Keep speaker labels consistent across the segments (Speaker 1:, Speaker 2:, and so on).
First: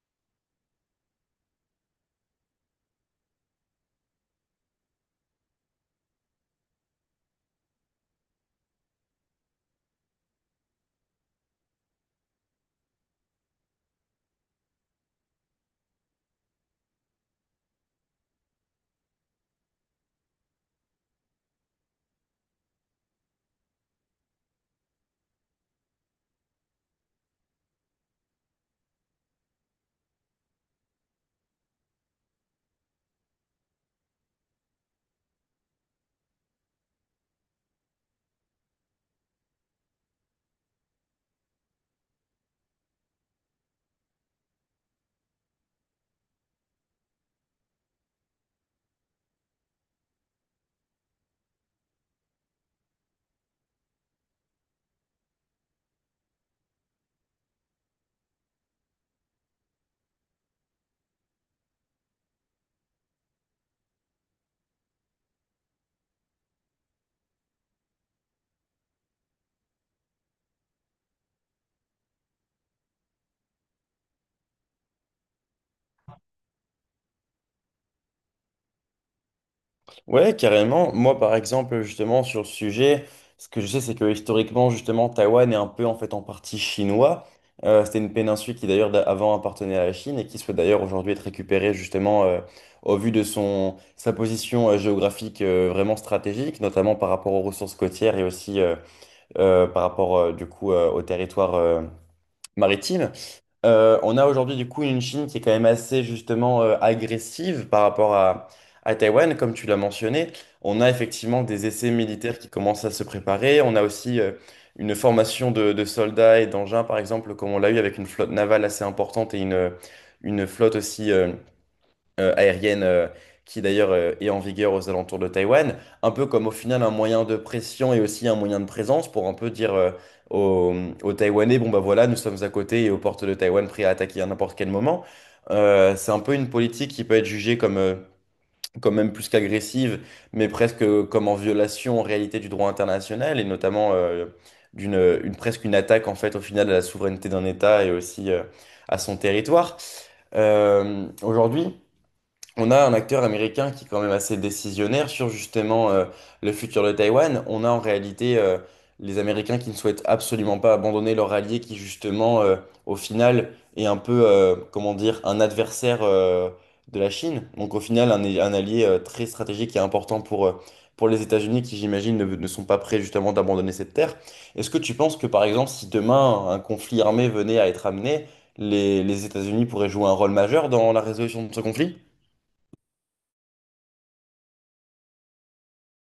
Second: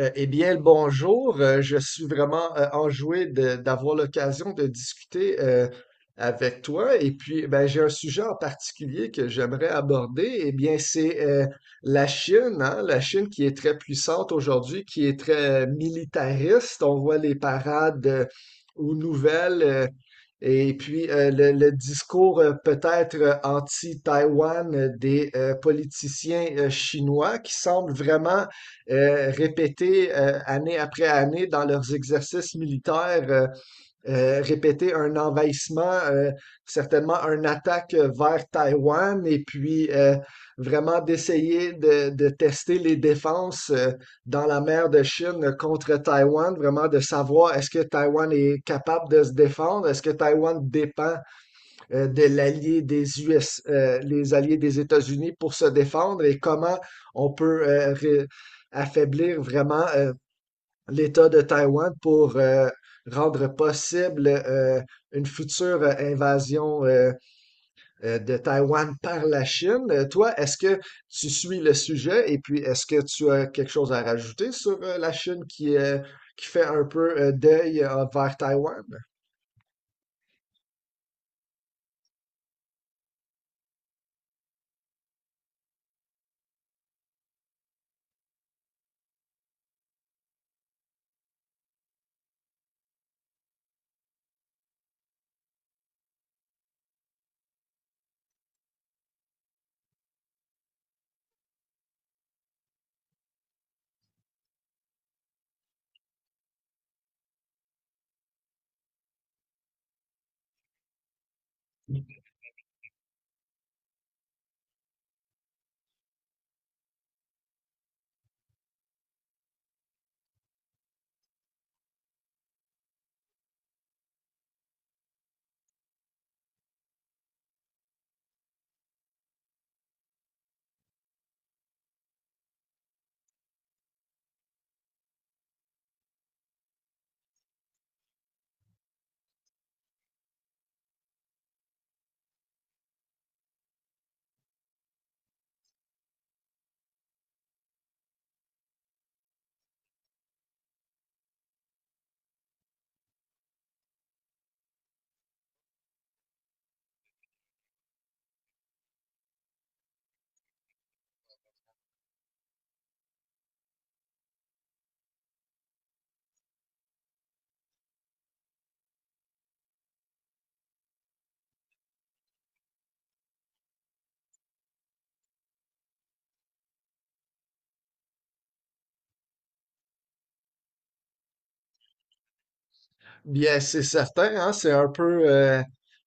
Speaker 1: Le bonjour. Je suis vraiment enjoué d'avoir l'occasion de discuter avec toi. Et puis, ben, j'ai un sujet en particulier que j'aimerais aborder. Eh bien, c'est la Chine, hein, la Chine qui est très puissante aujourd'hui, qui est très militariste. On voit les parades aux nouvelles. Et puis, le discours peut-être anti-Taïwan des politiciens chinois qui semble vraiment répéter année après année dans leurs exercices militaires, répéter un envahissement, certainement une attaque vers Taïwan, et puis vraiment d'essayer de tester les défenses dans la mer de Chine contre Taïwan, vraiment de savoir est-ce que Taïwan est capable de se défendre, est-ce que Taïwan dépend de l'allié des US, les alliés des États-Unis pour se défendre et comment on peut affaiblir vraiment l'État de Taïwan pour rendre possible une future invasion. De Taïwan par la Chine. Toi, est-ce que tu suis le sujet et puis est-ce que tu as quelque chose à rajouter sur la Chine qui fait un peu deuil vers Taïwan?
Speaker 2: Ouais, carrément. Moi, par exemple, justement, sur le sujet, ce que je sais, c'est que historiquement, justement, Taïwan est un peu en fait en partie chinois. C'était une péninsule qui d'ailleurs avant appartenait à la Chine et qui souhaite d'ailleurs aujourd'hui être récupérée justement au vu de son sa position géographique vraiment stratégique, notamment par rapport aux ressources côtières et aussi par rapport du coup au territoire maritime. On a aujourd'hui du coup une Chine qui est quand même assez justement agressive par rapport à Taïwan, comme tu l'as mentionné. On a effectivement des essais militaires qui commencent à se préparer. On a aussi une formation de soldats et d'engins, par exemple, comme on l'a eu avec une flotte navale assez importante et une flotte aussi aérienne qui d'ailleurs est en vigueur aux alentours de Taïwan, un peu comme au final un moyen de pression et aussi un moyen de présence pour un peu dire aux, aux Taïwanais, bon bah voilà, nous sommes à côté et aux portes de Taïwan prêts à attaquer à n'importe quel moment. C'est un peu une politique qui peut être jugée comme, quand même plus qu'agressive, mais presque comme en violation en réalité du droit international et notamment presque une attaque en fait au final à la souveraineté d'un État et aussi à son territoire. Aujourd'hui, on a un acteur américain qui est quand même assez décisionnaire sur justement le futur de Taïwan. On a en réalité les Américains qui ne souhaitent absolument pas abandonner leur allié qui justement au final est un peu, comment dire, un adversaire de la Chine. Donc au final un allié très stratégique et important pour les États-Unis qui j'imagine ne sont pas prêts justement d'abandonner cette terre. Est-ce que tu penses que par exemple si demain un conflit armé venait à être amené, les États-Unis pourraient jouer un rôle majeur dans la résolution de ce conflit?
Speaker 1: Bien, c'est certain, hein, c'est un peu euh,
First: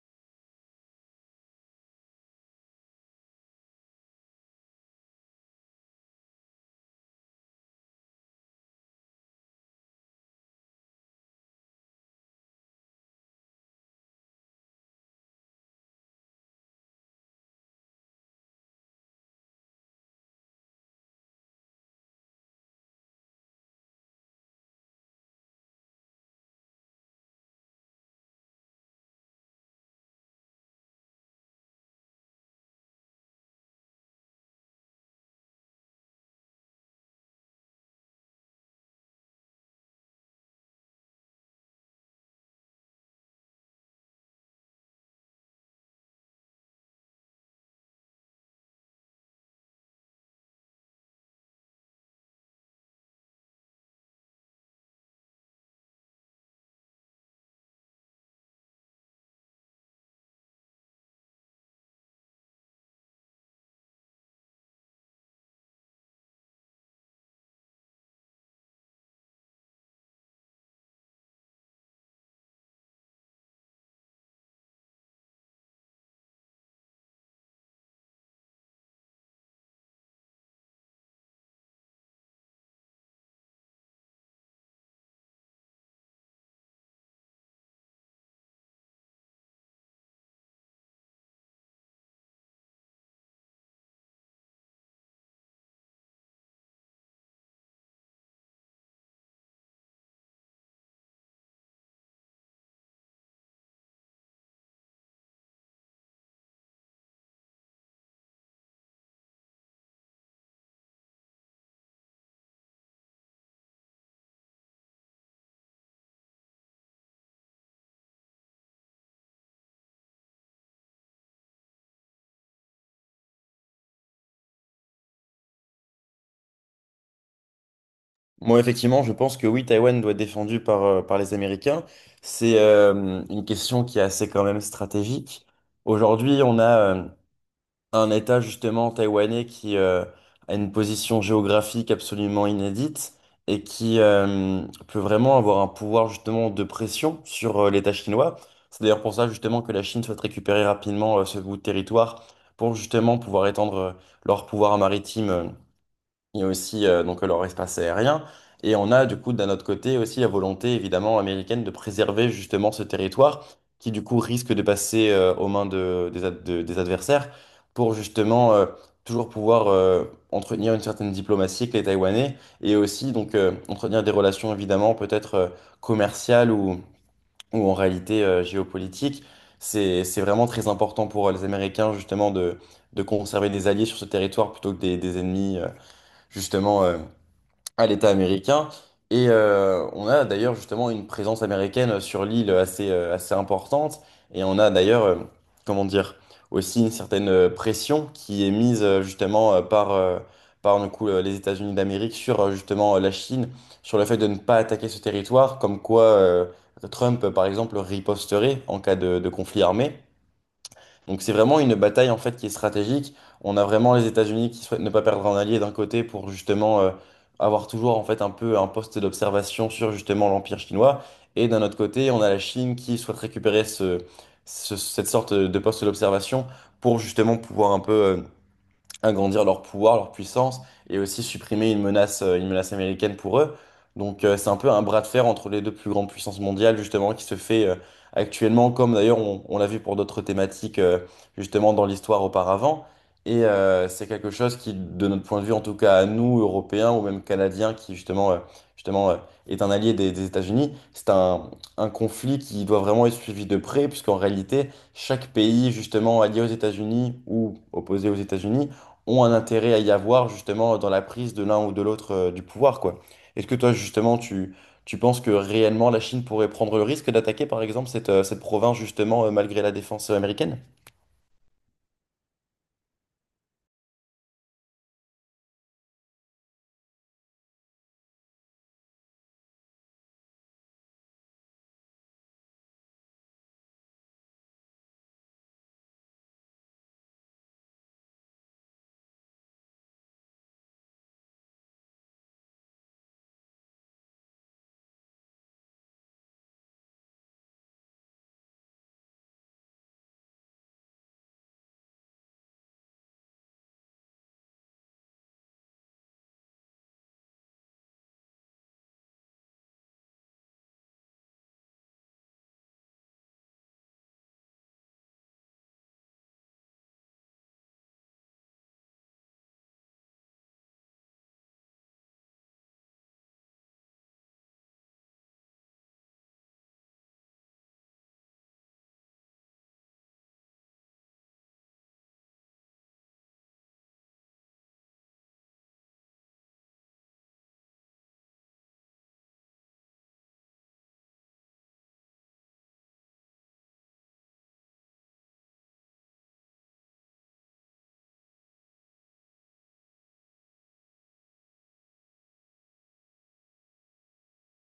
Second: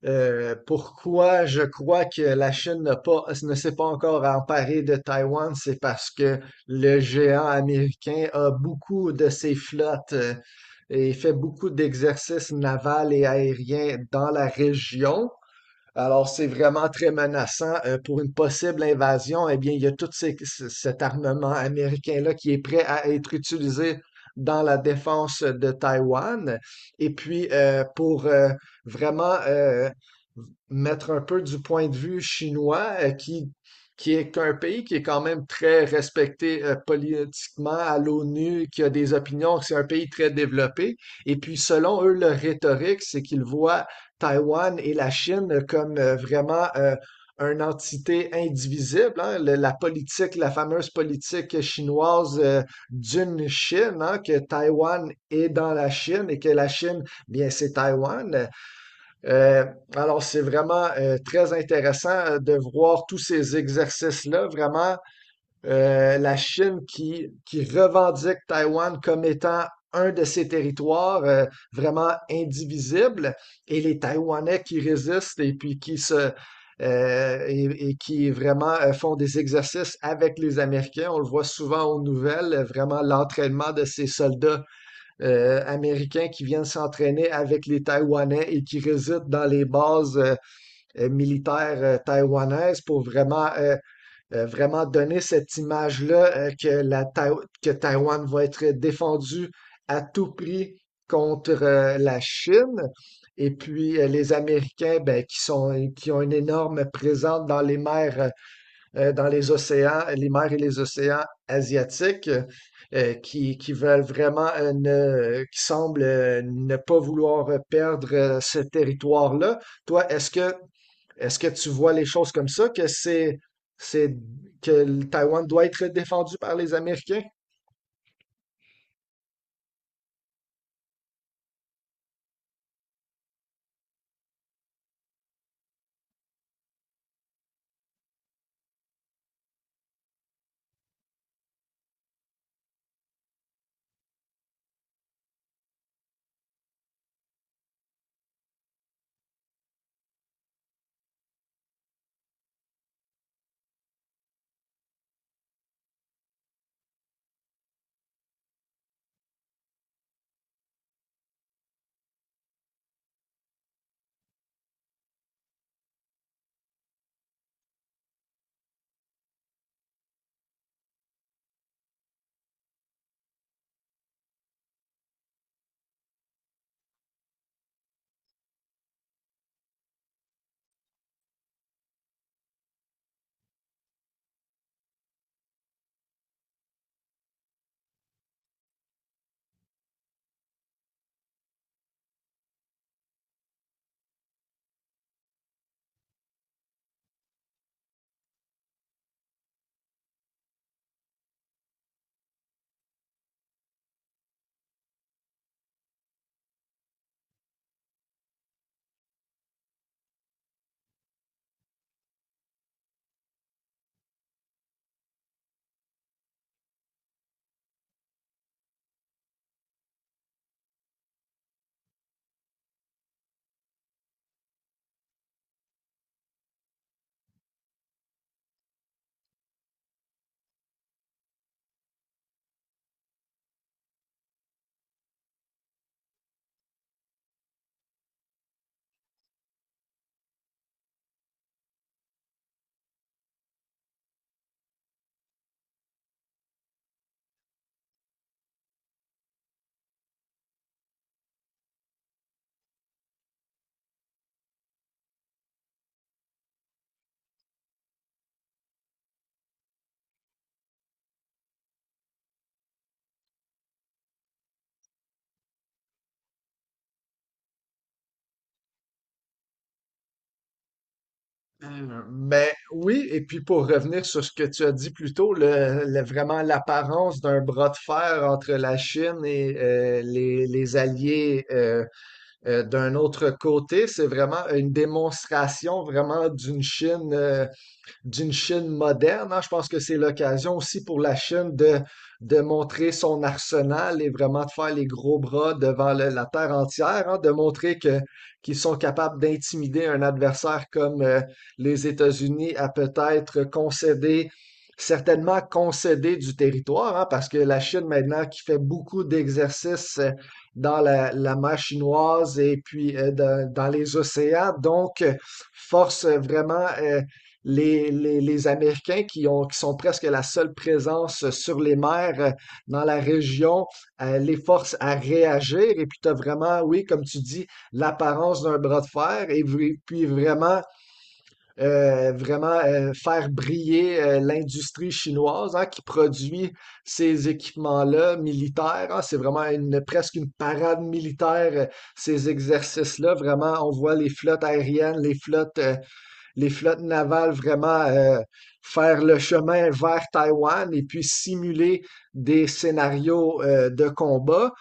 Speaker 1: euh, pourquoi je crois que la Chine n'a pas, ne s'est pas encore emparée de Taïwan, c'est parce que le géant américain a beaucoup de ses flottes et fait beaucoup d'exercices navals et aériens dans la région. Alors, c'est vraiment très menaçant pour une possible invasion. Eh bien, il y a tout cet armement américain-là qui est prêt à être utilisé dans la défense de Taïwan. Et puis, pour vraiment mettre un peu du point de vue chinois, qui est un pays qui est quand même très respecté politiquement à l'ONU, qui a des opinions, c'est un pays très développé. Et puis, selon eux, leur rhétorique, c'est qu'ils voient Taïwan et la Chine comme vraiment une entité indivisible, hein. La politique, la fameuse politique chinoise d'une Chine, hein, que Taïwan est dans la Chine et que la Chine, bien, c'est Taïwan. Euh, alors, c'est vraiment très intéressant de voir tous ces exercices-là, vraiment la Chine qui revendique Taïwan comme étant un de ses territoires vraiment indivisible, et les Taïwanais qui résistent et puis qui se et qui vraiment font des exercices avec les Américains. On le voit souvent aux nouvelles, vraiment l'entraînement de ces soldats américains qui viennent s'entraîner avec les Taïwanais et qui résident dans les bases militaires taïwanaises pour vraiment donner cette image-là , que que Taïwan va être défendue à tout prix contre la Chine. Et puis les Américains, ben, qui sont, qui ont une énorme présence dans les mers dans les océans, les mers et les océans asiatiques, qui veulent vraiment, qui semblent ne pas vouloir perdre ce territoire-là. Toi, est-ce que tu vois les choses comme ça, c'est, que le Taïwan doit être défendu par les Américains?
Speaker 2: Moi, effectivement, je pense que oui, Taïwan doit être défendu par, par les Américains. C'est une question qui est assez quand même stratégique. Aujourd'hui, on a un État justement taïwanais qui a une position géographique absolument inédite et qui peut vraiment avoir un pouvoir justement de pression sur l'État chinois. C'est d'ailleurs pour ça justement que la Chine souhaite récupérer rapidement ce bout de territoire pour justement pouvoir étendre leur pouvoir maritime il y a aussi donc leur espace aérien. Et on a du coup d'un autre côté aussi la volonté évidemment américaine de préserver justement ce territoire qui du coup risque de passer aux mains des adversaires pour justement toujours pouvoir entretenir une certaine diplomatie avec les Taïwanais et aussi donc entretenir des relations évidemment peut-être commerciales ou en réalité géopolitiques. C'est vraiment très important pour les Américains justement de conserver des alliés sur ce territoire plutôt que des ennemis. Justement à l'État américain. Et on a d'ailleurs justement une présence américaine sur l'île assez, assez importante. Et on a d'ailleurs, comment dire, aussi une certaine pression qui est mise justement par du coup, les États-Unis d'Amérique sur justement la Chine, sur le fait de ne pas attaquer ce territoire, comme quoi Trump, par exemple, riposterait en cas de conflit armé. Donc c'est vraiment une bataille en fait qui est stratégique. On a vraiment les États-Unis qui souhaitent ne pas perdre un allié d'un côté pour justement avoir toujours en fait un peu un poste d'observation sur justement l'Empire chinois. Et d'un autre côté, on a la Chine qui souhaite récupérer cette sorte de poste d'observation pour justement pouvoir un peu agrandir leur pouvoir, leur puissance, et aussi supprimer une menace américaine pour eux. Donc c'est un peu un bras de fer entre les deux plus grandes puissances mondiales, justement, qui se fait actuellement, comme d'ailleurs on l'a vu pour d'autres thématiques, justement, dans l'histoire auparavant. Et c'est quelque chose qui, de notre point de vue, en tout cas à nous, Européens ou même Canadiens, qui justement, justement euh, est un allié des États-Unis, c'est un conflit qui doit vraiment être suivi de près, puisqu'en réalité, chaque pays, justement, allié aux États-Unis ou opposé aux États-Unis, ont un intérêt à y avoir justement dans la prise de l'un ou de l'autre du pouvoir, quoi. Est-ce que toi, justement, tu penses que réellement la Chine pourrait prendre le risque d'attaquer, par exemple, cette province, justement, malgré la défense américaine?
Speaker 1: Mais oui, et puis pour revenir sur ce que tu as dit plus tôt, vraiment l'apparence d'un bras de fer entre la Chine et les alliés d'un autre côté, c'est vraiment une démonstration vraiment d'une Chine moderne, hein. Je pense que c'est l'occasion aussi pour la Chine de montrer son arsenal et vraiment de faire les gros bras devant la terre entière, hein, de montrer que, qu'ils sont capables d'intimider un adversaire comme les États-Unis, à peut-être concéder, certainement concéder du territoire, hein, parce que la Chine maintenant qui fait beaucoup d'exercices dans la mer chinoise et puis dans les océans, donc force vraiment les Américains qui, qui sont presque la seule présence sur les mers dans la région les forcent à réagir. Et puis, tu as vraiment, oui, comme tu dis, l'apparence d'un bras de fer et v- puis vraiment, vraiment faire briller l'industrie chinoise, hein, qui produit ces équipements-là militaires, hein. C'est vraiment une, presque une parade militaire, ces exercices-là. Vraiment, on voit les flottes aériennes, les flottes navales vraiment faire le chemin vers Taïwan et puis simuler des scénarios de combat.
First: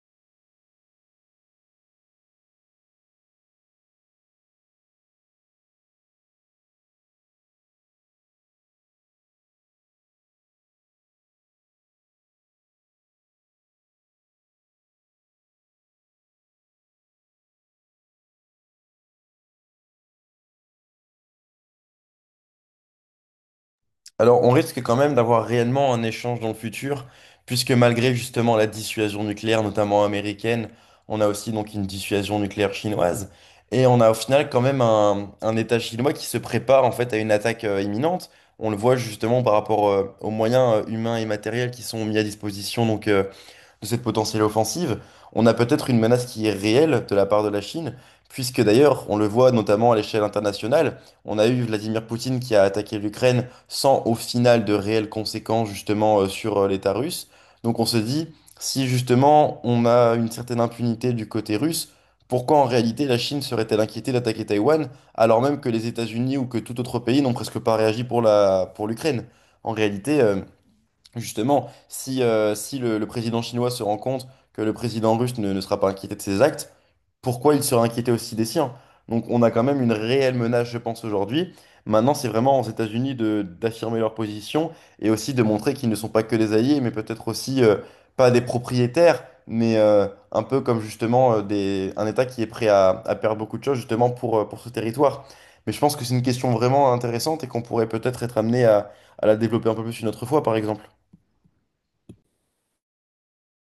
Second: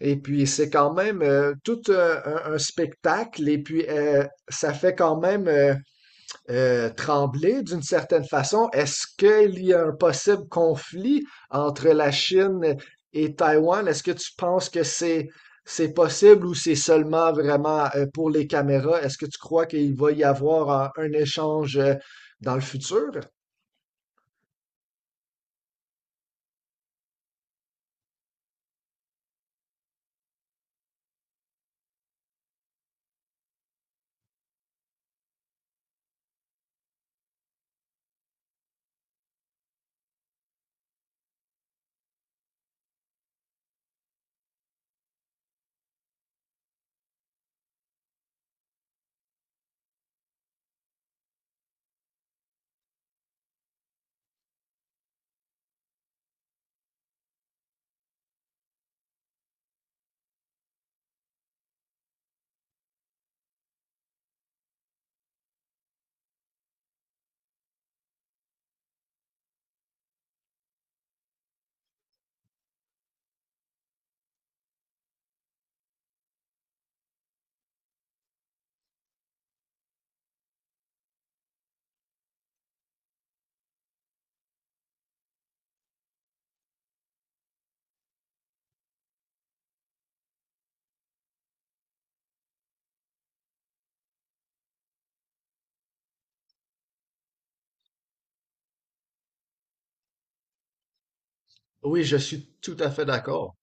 Speaker 1: Et puis c'est quand même tout un, un spectacle et puis ça fait quand même... Tremblay, d'une certaine façon. Est-ce qu'il y a un possible conflit entre la Chine et Taïwan? Est-ce que tu penses que c'est possible ou c'est seulement vraiment pour les caméras? Est-ce que tu crois qu'il va y avoir un échange dans le futur?
Speaker 2: Alors, on risque quand même d'avoir réellement un échange dans le futur, puisque malgré justement la dissuasion nucléaire, notamment américaine, on a aussi donc une dissuasion nucléaire chinoise, et on a au final quand même un État chinois qui se prépare en fait à une attaque imminente. On le voit justement par rapport aux moyens humains et matériels qui sont mis à disposition donc de cette potentielle offensive, on a peut-être une menace qui est réelle de la part de la Chine, puisque d'ailleurs, on le voit notamment à l'échelle internationale, on a eu Vladimir Poutine qui a attaqué l'Ukraine sans au final de réelles conséquences justement sur l'État russe. Donc on se dit, si justement on a une certaine impunité du côté russe, pourquoi en réalité la Chine serait-elle inquiétée d'attaquer Taïwan, alors même que les États-Unis ou que tout autre pays n'ont presque pas réagi pour pour l'Ukraine? En réalité, Justement, si, si le président chinois se rend compte que le président russe ne sera pas inquiété de ses actes, pourquoi il serait inquiété aussi des siens? Donc on a quand même une réelle menace, je pense, aujourd'hui. Maintenant, c'est vraiment aux États-Unis d'affirmer leur position et aussi de montrer qu'ils ne sont pas que des alliés, mais peut-être aussi pas des propriétaires, mais un peu comme justement un État qui est prêt à perdre beaucoup de choses justement pour ce territoire. Mais je pense que c'est une question vraiment intéressante et qu'on pourrait peut-être être amené à la développer un peu plus une autre fois, par exemple.
Speaker 1: Oui, je suis tout à fait d'accord.